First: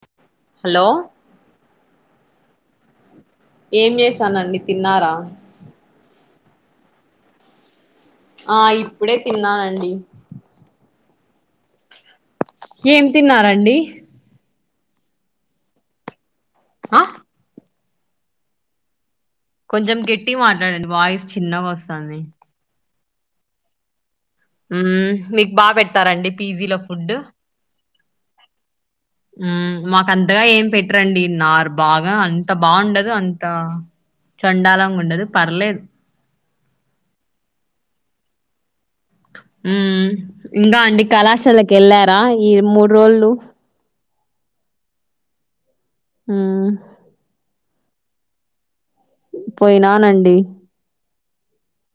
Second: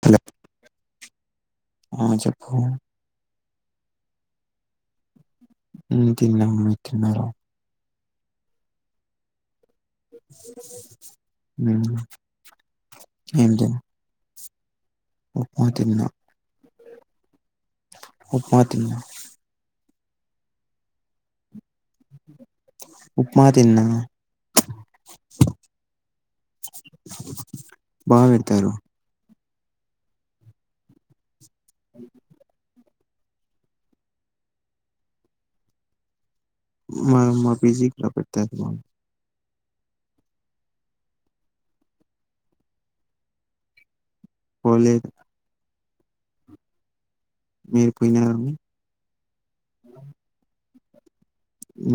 [unintelligible] అలో ఆ చెప్పు ఏం చేశానండి తిన్నారా ఉ తిన్నాం మీరు తిన్నార ఆ ఇప్పుడే తిన్నానండి ఉమ్ ఏం తిన్నారండి ఉప్మా తిన్నా. ఆ ఉప్మా తిన్నా కొంచెం గట్టిగా మాట్లాడండి వాయిస్ చిన్నగా వస్తాంది. ఉప్మా తిన్నా మ్ మీకు బాగా పెడతారండి పీజీలో ఫుడ్ బా పెడతారు మ్ మాకు అంతగా ఏం పెట్టరండి నార్ బాగా అంత బాగుండదు అంత చండాలంగా ఉండదు పర్లేదు మ మా పిజీలో పెడతరు ఉమ్ ఇంగ అండి కళాశాలకి వెళ్ళారా ఈ మూడు రోల్లు పోలే ఉహ్ మీర్ పోయినార పోయినానండి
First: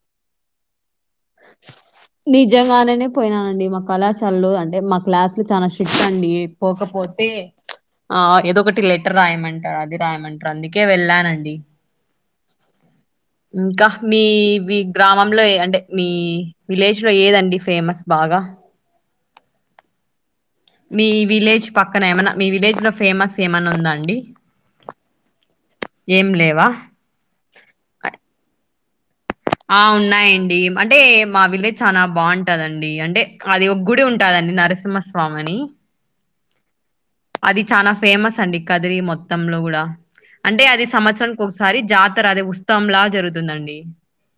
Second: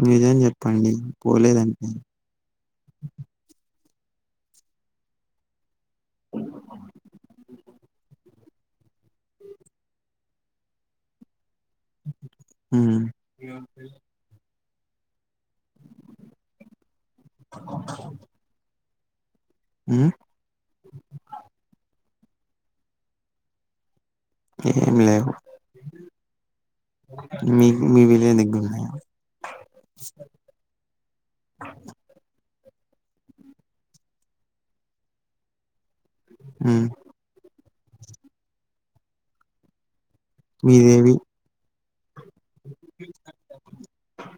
నిజం చెప్పండి పోలేదంటే నిజంగానేనే పోయినానండి మా కళాశాలలో అంటే మా క్లాస్లు చాన స్టీట్టండి పోకపోతే ఆ ఏదో ఒకటి లెట్ రాయమంటారు అది రాయమంటారు అందుకే వెళ్ళానండి. ఊ మీ మీ గ్రామంలో అంటే మీ విలేజ్లో ఏదండి ఫేమస్ బాగా హ్ మీ విలేజ్ పక్కన ఏమైన్నా మీ విలేజ్ లో ఫేమస్ ఏమన్నా ఉందా అండి ఏం లేవు ఏం లేవా మీకు మీ విలేజ్ దగ్గర ఉన్నాయ ఆ ఉన్నాయండి అంటే మా విలేజ్ చాలా బాగుంటదండి అంటే అది ఒక గుడి ఉంటాదండి. నరసింహస్వామి అని హ్ అది చాలా ఫేమస్ అండి కదిరి మొత్తం లో గుడా అంటే అది మీదేవి సంవత్సరానికి ఒకసారి జాతి అదే ఉత్సవంలా జరుగుతుందండి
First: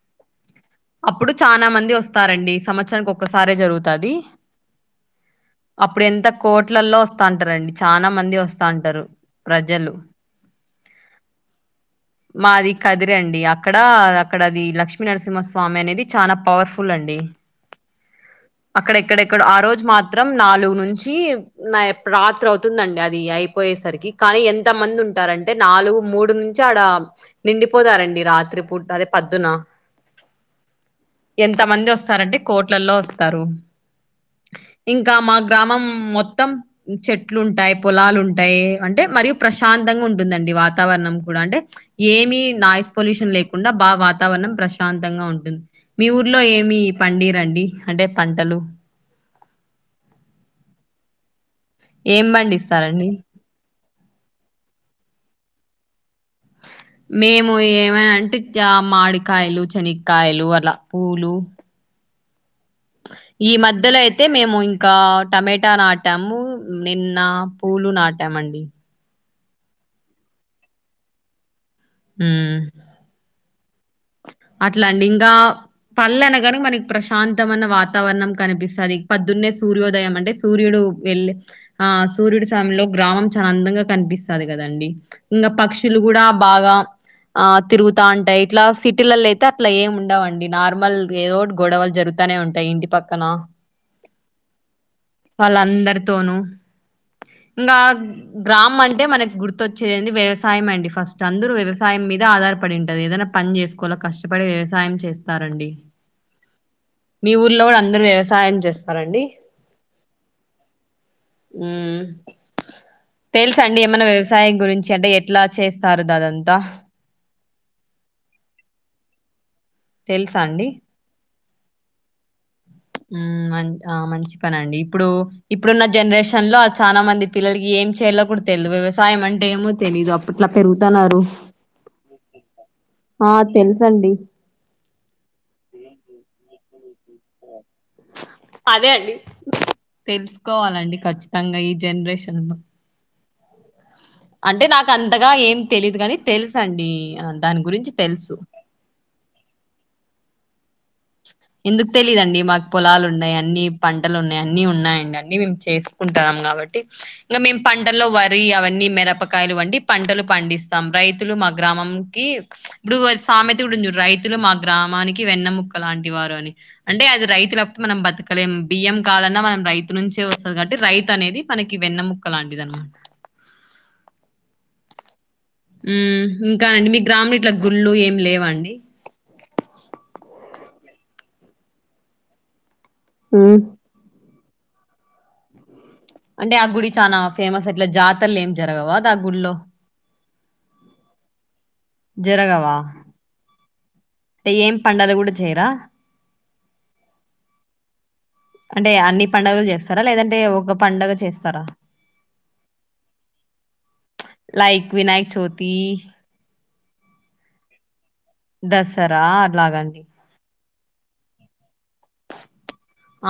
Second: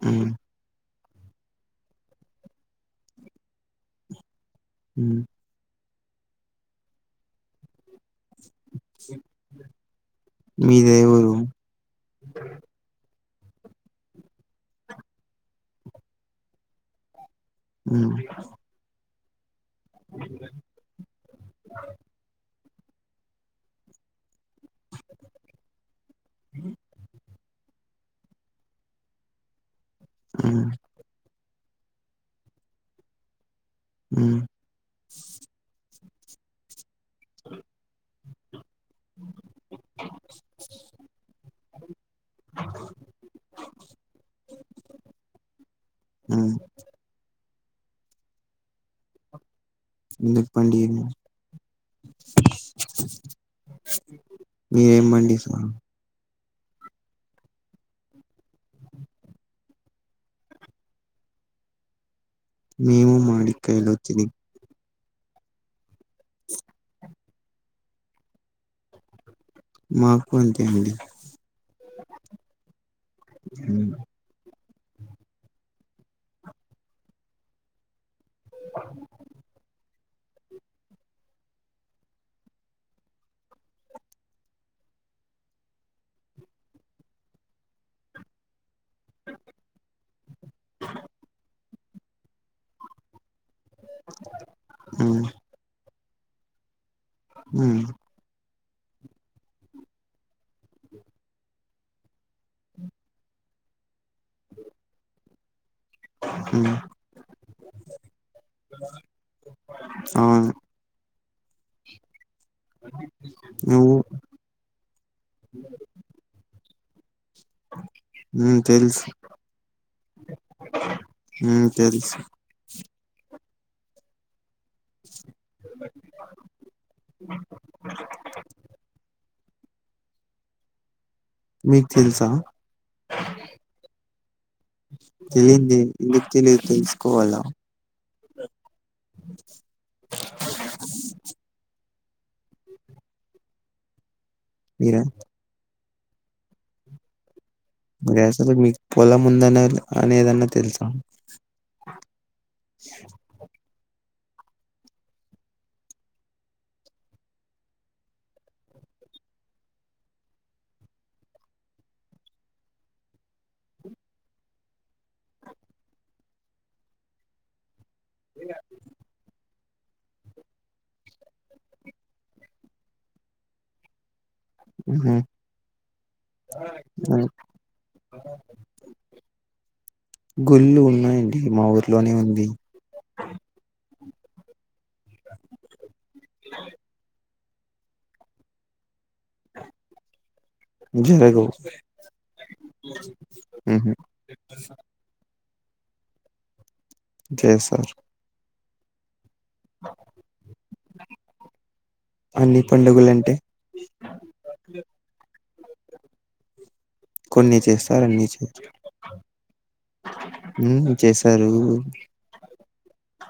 మ్మ్ అప్పుడు చాలా మంది వస్తారండి సంవత్సరానికి ఒక్కసారే జరుగుతది అండి హ్ అప్పుడు ఎంత కోట్లల్లో వస్తాంటారండి చనా మంది వస్తా అంటారు ప్రజలు మీదే ఊరు మాది కదిరండి. అక్కడ అక్కడ ఆది లక్ష్మీ నరసింహ స్వామి అనేది చాలా పవర్ఫుల్ అండి హ్ అక్కడెక్కడెక్కడో ఆ రోజు మాత్రం నాలుగు నుంచి రాత్రి తుందండి అది అయిపోయేసరికి కానీ ఎంత మంది ఉంటారంటే నాలుగు నుంచి మూడు నుంచి ఆడ నిండి పో పోతారండి రాత్రి పూటా అంటే పోద్దున హ్ ఎంత మంది వస్తారంటే కోట్లల్లో వస్తారు ఉ ఇంకా మా గ్రామం మొత్తం చెట్లుంటాయి పొలాలు ఉంటాయి అంటే మరియు ప్రశాంతంగా ఉంటుందండి వాతావరణం కూడా అంటే ఏమి నాయిస్ పొల్యూషన్ లేకుండా బాగా వాతావరణం ప్రశాంతంగా ఉంటుంది. మీ ఊర్లో మ్మ్ ఏమి పండియారా అండి అంటే పంటలు ఎందుక్ పండియము ఏం పండిస్తారండి మీరేం పండిస్తారు మేము ఏమంటే మాడికాయలు శనగక్కయలు అంటే పూలు మేము ఈ మామిడికాయలు మధ్యలో అయితే వచ్చేది మేము ఇంకా టమటా నాటాము నిన్న పూలు నాటాం అండి మాకు అంతే అండి హ్ హ్ అట్లా అండి ఇంగా పళ్ళు అనగానే మనకి ప్రశాంతమైన వార్త వాతావరణం కనిపిస్తది. పోద్దున్నే సూర్యోదయం అంటే సూర్యుడు వెళ్ళే ఆ సూర్యుడి సమయంలో గ్రామం చాలా అందంగా కనిపిస్తది కదండి. ఇంకా పక్షులు కూడా బాగా ఆ తిరుగుతా ఉంటాయి ఇట్లా సిటీలలో అయితే అట్లా ఏం ఉండవండి నార్మల్ ఏదోటి గొడవలు జరుగుతానే ఉంటాయి. ఇంటి పక్కన హ్ వాళ్ళందరితోనూ ఇంకా ఉమ్ గ్రామం అంటే మనకి గుర్తొచ్చేది. ఏంది వ్యవసాయం అండి. ఫస్ట్ అందరు వ్యవసాయం మీద ఆధారపడి ఉంటారు ఏదైనా మనకు పని చేసుకోవలే కష్టపడి వ్యవసాయం చేస్తారండి మ్మ్ మీ ఊర్లో కూడా అందరు వ్యవసాయం చేస్తారండి అవును తెల్సా అండి నువ్వు ఏమన్నా వ్యవ సాయం గురించి అంటే ఎట్లా చేస్తారు దా అదంతా మ్మ్ తెలుసు తెలుసా అండి మ్మ్ తెలుసు మ్మ్ మంచ్ ఆ మంచి చెప్పనండి ఇప్పుడు ఇప్పుడున్న జనరేషన్ లో చానా మంది పిల్లలకి ఏం చేయాల్లో కూడా తెలిదు వ్యవసాయం అంటే అంటే ఏమో తెలీదు అప్పట్లో పెరుగతున్నారు మీకు తెలుసా తెలుసండి తెలింది ఎందుకు తెలిదు తెలుసుకోవాల్లా అదే అండి తెలుసుకోవాలండి ఖచ్చితంగా ఈ జనరేషన్ లో అంటే నాకు మీరే అంతగా ఏం తెలీదు కాని తెలుసండి ఆ దాని గురించి ఇప్పుడు తెలుసు అసలు మీకు పొలం ఉందన్నా అనేదన్నా తెలుసా ఎందుకు తెలీదండి మాకు పొలాలు ఉన్నాయి అన్ని పంటలు ఉన్నాయి అన్ని ఉన్నాయండి అన్ని మేము చేసు కుంటాం కాబట్టి ఇంకా మేము పంటల్లో వరి అవన్నీ మిరపకాయలు వంటి పంటలు పండిస్తాం రైతులు మా గ్రామం కి ఇప్పుడు ఒక సామెత కూడా ఉంది చూడు రైతులు మా గ్రామానికి వెన్నముక లాంటి వారు అని అంటే అది రైతు లేకపోతే మనం బతకలేం బియ్యం కావాలన్నా మనం రైతు నుంచే వస్తాది కాబట్టి రైతు అనేది మనకి వెన్నముక్క లాంటిది అనమాట [unintelligible] ఉ హ మ్మ్ ఇంకా అండి మీ గ్రామంలో ఇట్లా గుళ్ళు ఏమి లేవా అండి గుళ్ళు ఉన్నాయండి మా ఊర్లోనే ఉంది ఉనా అంటే ఆ గుడి చానా ఫేమస్ అట్లా జాతరలు ఏం జరగవా అద ఆ గుడిలో జరగవు జరగవా ఉహు అంటే ఏం పండగలు కూడా చేయరా జేసారు అంటే అన్ని పండుగలు చేస్తారా లేదంటే ఒక పండగ చేస్తారా అన్ని పండుగలు అంటే లైక్ వినాయక చవితి కొన్ని చేస్తారు అన్ని చేయరు దసరా అలాగండి ఉను చేస్తారు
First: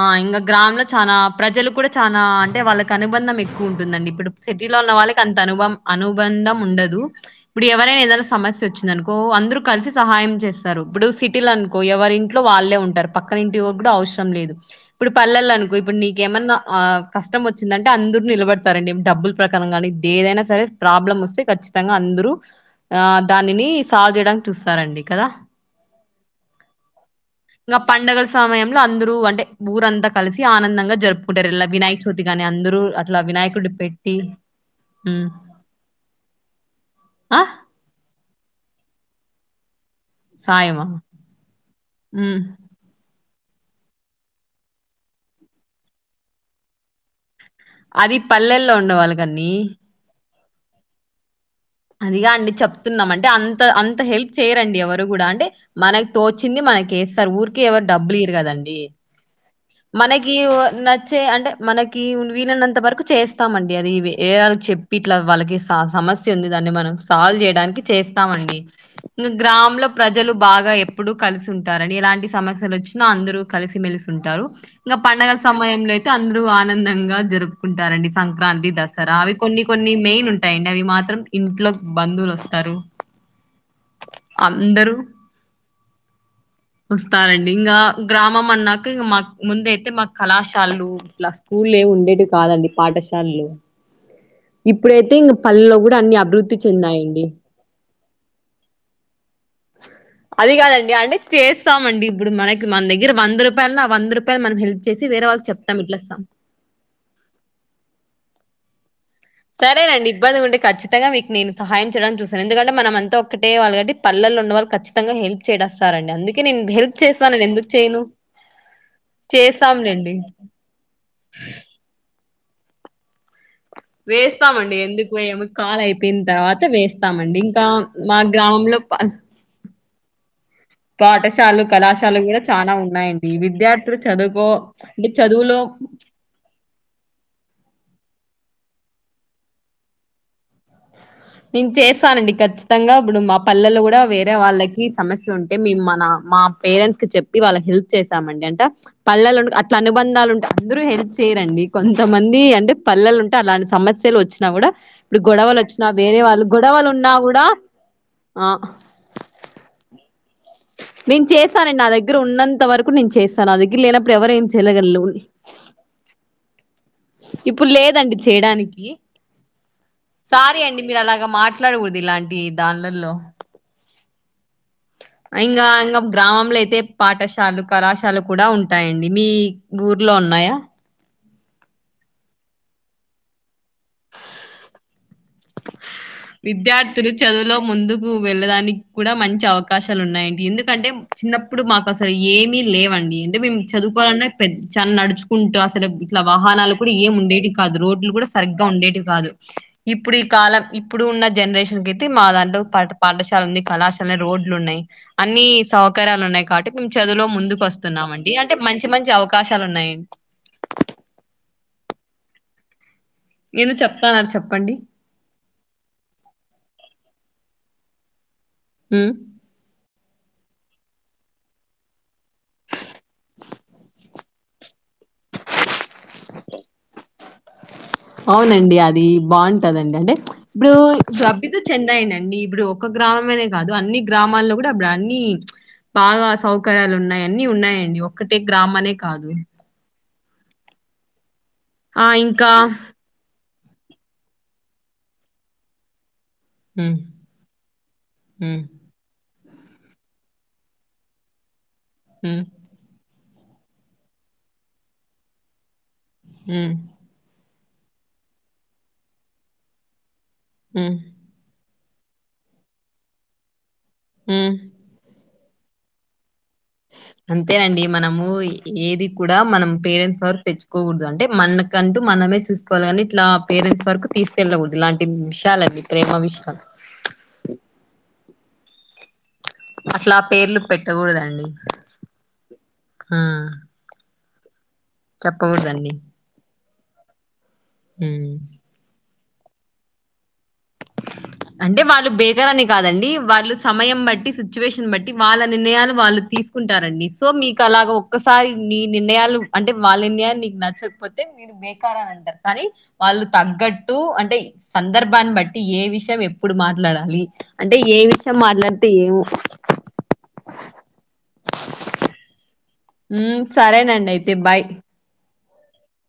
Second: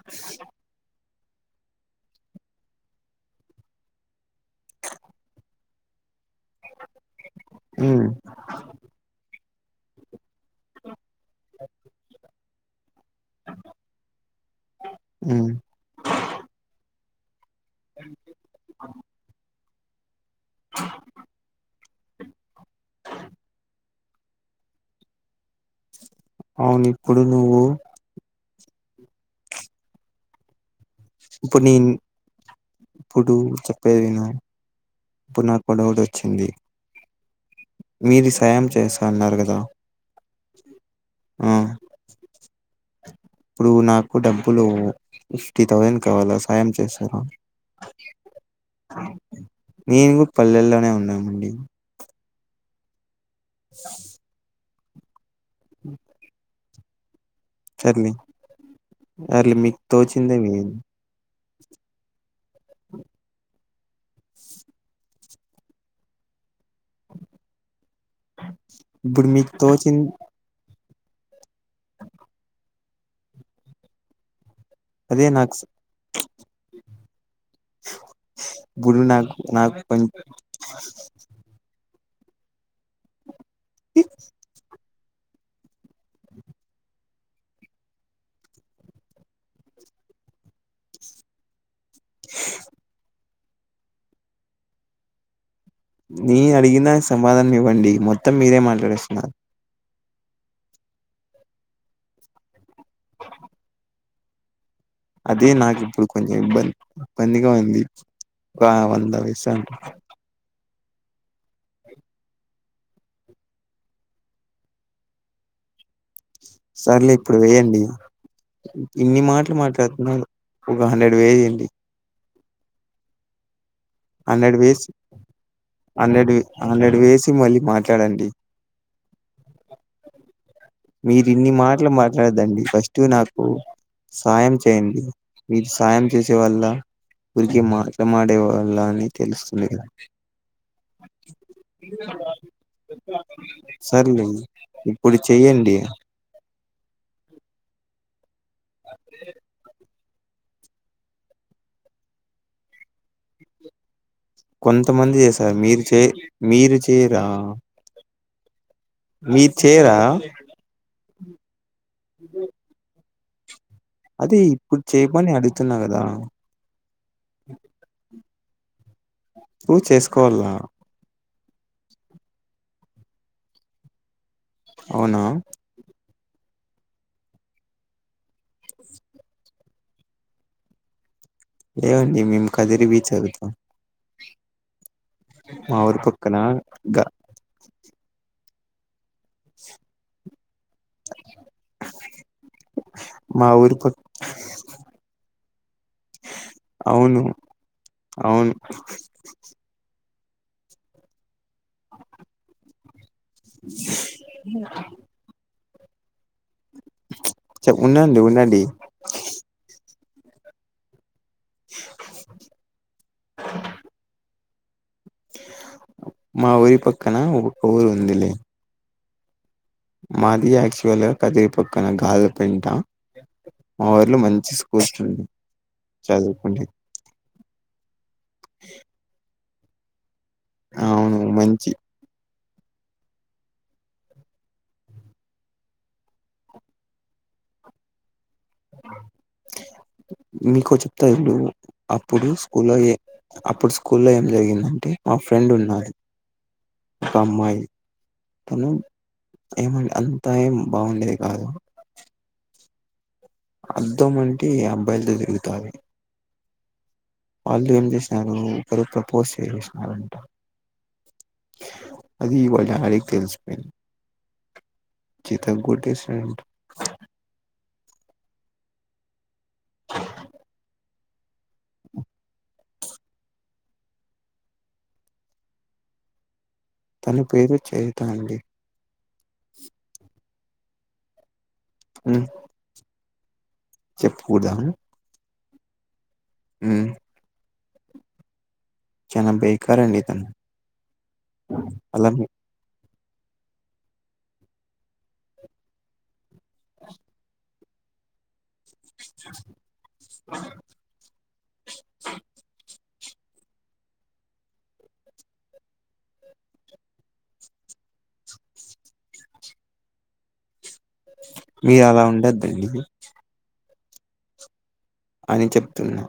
ఆ ఇంగా గ్రామంలో చానా ప్రజలు కూడా చానా అంటే వాళ్ళకి అనుబంధం ఎక్కువ ఉంటుందండి ఇప్పుడు సిటీలో ఉన్న వాళ్ళకి అంత అనుబం అనుబంధం ఉండదు ఇప్పుడు ఎవరైనా ఉమ్ ఏదైనా సమస్య వచ్చిందనుకో అందరూ కలిసి సహాయం చేస్తారు ఇప్పుడు సిటీలో అనుకో ఎవరి ఇంట్లో వాళ్ళే ఉంటారు పక్కన ఇంటి కూడా అవసరం లేదు ఇప్పుడు ఉమ్ పల్లెల్లో అనుకో ఇప్పుడు నీకేమన్నా కష్టం వచ్చిందంటే అందరు నిలబడతారండి డబ్బులు ప్ర కానీ ఏదైనా సరే ప్రాబ్లమ్ వస్తే ఖచ్చిత అందరూ ఆ దానిని సాల్వ్ చేయడానికి చూస్తారండి కదా ఆ వుంది ఇప్పుడు నువ్వు నా పండగల సమయంలో అందరూ అంటే ఊరంతా కలిసి ఆనందంగా జ జరుపుకుంటారు ఇప్పుడు ఇలా నేను వినాయక చవితిగాని అందరరుూ అట్లా ఇప్పుడు వినాయకుడు చెప్పేది పెట్టి, విను మ్ ఇప్పుడు నాకో ఒక డౌట్ వచ్చింది. ఆ మీది సాయం చేస్త అన్నారు కదా, సాయమా ఆ ఉం ఇప్పుడు నాకు డబ్బులు ఫిఫ్టీ థౌజండ్ కావాలా సాయం చేస్తారా. అది పల్లెల్లో ఉండేవాళ్ళ కాన్నిీ నేను కూడా పల్లెల్లోనే ఉన్నామండి. అదిగా అండి చెప్తున్నాం అంటే అంత అంత హెల్ప్ చేయరండి ఎవరు కూడా అంటే, మనకు తోచింది మనకి వేస్తారు ఊరూ ఎవరు సర్లే డబ్బులు ఇయరు కదండి సర్లే మీకు మనకి తోచిందే ఒ వేయండి నచ్ చే అంటే మనకి వీలైనంత వరకు చేస్తామండి అది వి వాళ్ళకి చెప్పి ఇట్లా వాళ్ళకి సమస్య ఉంది. దాన్ని మనం సాల్వ్ చేయడానికి చేస్తామండి ఇప్పుడు ఇ మీకు గ్రామంలో తోచింది ప్రజలు, బాగా ఎప్పుడు కలిసి ఉంటారుడి ఎలాంటి సమస్యలు వచ్చినా అందరుూ కలిసిమెెలిసి ఉంటారు. ఇంకా అదే పండగల నాకు స సమయంలో అయితే అందరూ ఆనందంగా జరుగు. కుంటారండి సంక్రాంతి ఇప్పుడు దసరా నాకు అవి కొన్ని నాకు కొన్ని కొంచెం మెయిన్ ఉంటాయండి అవి మాత్రం, ఇంట్లోకి బంధువులు వస్తారు అందరూ, వస్తారండి ఇంగ గ్రామం అన్నాక ఇ మాక్ ముందైతే మాకళాశాలలు ఇట్లా. ఊళ్ళో ఏ వి ఉండేవి కాదండి పాఠశాలలు ఇప్పుడైతే ఇంక పల్లెలో కూడ్. నీ అడిగిన సమాధానం ఇవ్వండి మొత్తం మీరే మాట్లాడేస్తున్నారు. స అది గాదండి అంటే చేస్తామండి ఇప్పుడు మనక్ మన దగ్గర వంద రూపాయల ఆ వంద రూపాయలు మనం హెల్ప్. చేసి వేరే అదీ వాళ్ళకి చెప్తాం నాకిప్పుడు ఇట్లాస్తాం కొంచెం ఇబ్బంది ఇబ్బందిగా ఉంది వా వంద వెసు. సరేనండి. ఇబ్బంది ఉంటే ఖచ్చితంగా గా మీకు నే సహాయంచేయడానికి చూసాను ఎందుకే అంటే మనంంత ఒక్కటే వాళ్ళ కాబట్టి పల్లల్లో ఉన్న వాళ్ళ ఖ చ్చత. మొంగా హెల్ప్ చేయడస్తారం అడి అందుకే నేను హెల్ప్ సర్లే చేసాను ఇప్పుడు నేను ఎందుకు వేయండి చేయను. ఇన్ని మాటలు చేస్తాంలేండి మాట్లాడుతున్నారు ఒక హండ్రెడ్ వెయ్యండి. హండ్రెడ్ వేస్తామండి వేసి ఎందుకు వేయము కాలు అయిపోయిన హండ్రెడ్ తర్వాత హండ్రెడ్ వేసి వేస్తామండి మళ్ళీ ఇంకా మా మాట్లాడండి గ్రామంలో పాల్ మీరిన్ని పాఠశాలలు మాటలు కళాశాలలు కూడా మాట్లాడదండి చాలా ఫస్ట్ ఉన్నాయండి నాకు విద్యార్థులు చదువుకో సాయం చేయండి అంటే చదువులో మీరు సాయం. చేసే వాళ్ళ ఊరికే మాట్మాడే వాళ్ళ అని తెలుస్తుంది ఈడ [unintelligible] నేను చేస్తానండి ఖచ్చితంగా ఇప్పుడు మా పల్లలు కూడా సర్లే వేరే వాళ్ళకి ఇప్పుడు సమస్య ఉంటే మే చెయ్యండి మన మా పేరెంట్స్ కి చెప్పి వాళ్ళ హెల్ప్ చేసామండి అంటా పల్లలు అట్ల అనుబంధాలు ఉంటాయి అందరూ. హెల్ప్ చే య చేయరండి కొంతమంది అంటే పల్లెలు ఉంటే అలాంటి సమస్యలు వచ్చినా కూడా కొంతమంది ఇప్పుడు చేసారు గొడవలు మీరు వచ్చినా చే వేరే వాళ్ళు మీరు గొడవలుండ చేయరా గూడా ఆ. మీరూ చేయ్య రా, నేను చేస్తానండి నా దగ్గర ఉన్నంత వరకు నేను చేస్తాను నా దగ్గర లేనప్పుడు ఎవర ఏం చేయగలవుని తిన్నగద. ఇప్పుడు లేదండి చేయడానికి ప్రూవ్ చేసుకోవాలా సారీ అండి. మీరు అలాగ మాట్లాడకూడదు ఇలాంటి దాన్లలో అవునా ఇంగ అంగము. గ్రామంలో అయితే పాఠశాల కళాశాలు కూడా ఉంటాయండి మీ ఊర్లో ఉన్నాయా. లేవండి మేము కదిరి బీ చదువుతాం. మా ఊరి పక్కన గా విద్యార్థులు. చదువులో ముందుకు వెళ్ళడానికి కూడా మంచి అవకాశాలు ఉన్నాయడి ఎందుక్. కంటే చిన్నప్పుడు మాక్ అసలు ఏమీ లేవండి అంటే మా మేము ఊరి పక్క చదువుకోవాలన్నా పె చ నడుచు. కుంటూ అసలు ఇట్లా వాహనాలు కూడా ఏం అవును ఉండేటి కాదు రోడ్లు కూడా అవును సరిగ్గా ఉండేటి కాదు. ఇప్పుడు ఈ కాలం ఇప్పుడు ఉన్న జనరేషన్కి అయితే మా దాంట్లో పాట్. పాఠశాల ఉంది కళాశాల రోడ్లు ఉన్నాయి అన్ని సౌకర్యాలు ఉన్నాయి కాట్టి. ఉమ్ చదువులో చె ఉండండి ముందుకోస్తున్నామండి అంటే ఉండండి మంచి మంచి అవకాశాలు ఉన్నాయ్. ఏదో చెప్తాన్నారు చెప్పండి. మా ఊరి పక్కన ఒక ఊరు ఉందిలే. ఊ. మాది ఆక్చువల్ కదీ పక్కన గాల్పెంట మాద్. మంచి స్కూల్స్ ఉండే చదువు కుంటే. అవునండి అది బాగుంటదండి అంటే ఇప్పుడు అవును రడబ్బితో మంచి చెందాయండి ఇప్పుడు. ఒక గ్రామమేనే గాదు అన్ని గ్రామాల్లో కూడా అప్పుడు అన్ని. బాగా సౌకర్యాలు ఉన్నాయి అన్నీ ఉన్నాయండి ఒక్కటే గ్రామనే కాదు. నీకో చెప్తా ఇను ఆ అప్పుడు ఇంకా స్కూల్లోఏ. అప్పుడు స్కూ లో ఏం జరిగిందంటే మా ఫ్రెండ్ ఉన్నారు. హ్మ్ కామ్మై హ్మ్ తను. ఏమ అంతా ఏం బాగుండేది కాదు హ. అర్ధం అంటే అబ్బాయిలతో తిరుగుతాది. ఉ. వాళ్ళు ఏం జెష్నరు ఒకరు ప్రపోజ్ చేసినారాంట. ఆ. అది వాళ్ళ డాడికి తెలుసుపోయింది. ఉ. చితక్కొట్టేసాండు. అంతేనండి మనము ఏది కూడా మనం పేరెంట్స్ వరకు తెచ్చుకోగూడదు అంటే మన. కంతూ మనమే చూసుకోవాలి కానీ ఇట్లా పేరెంట్స్ వరకు తీసుకెళ్ళకూడదు ఇలాంటి విషయాలన్నీ ప్రేమ విషయాలు. తను ప్రేమించేయదా అండి. అసలా పేర్లు పెట్టకూడదండి. ఉ. ఆ. చెప్పుకుదా. చెప్పగుడదండి. ఉ. హ. చనా బేకారండి తను. అంటే అలా వాళ్ళు బేకరని. కాదండి వాళ్ళు సమయం బట్టి సిచ్యువేషన్ బట్టి వాళ్ళ నిర్ణయాలు వాళ్ళు తీసుకుంటారండి సో మీకు అలాగో. సాయి నీ నిర్ణయాలు అంటే వాళ్ళ నిర్ణయాలు నీకు నచ్చకపోతే మీరు బేకార అని అంటారు కానీ. వాళ్ళు తగ్గట్టు అంటే సందర్భాన్ని బట్. ఏ విషయం ఎప్పుడు మాట్లాడాలి అంటే ఏ విషయం మాట్లాడితే ఏమో. మీరు అలా ఉండద్దండీ ఉమ్ సరేనండి అయితే బాయ్ అని చెప్తున్నా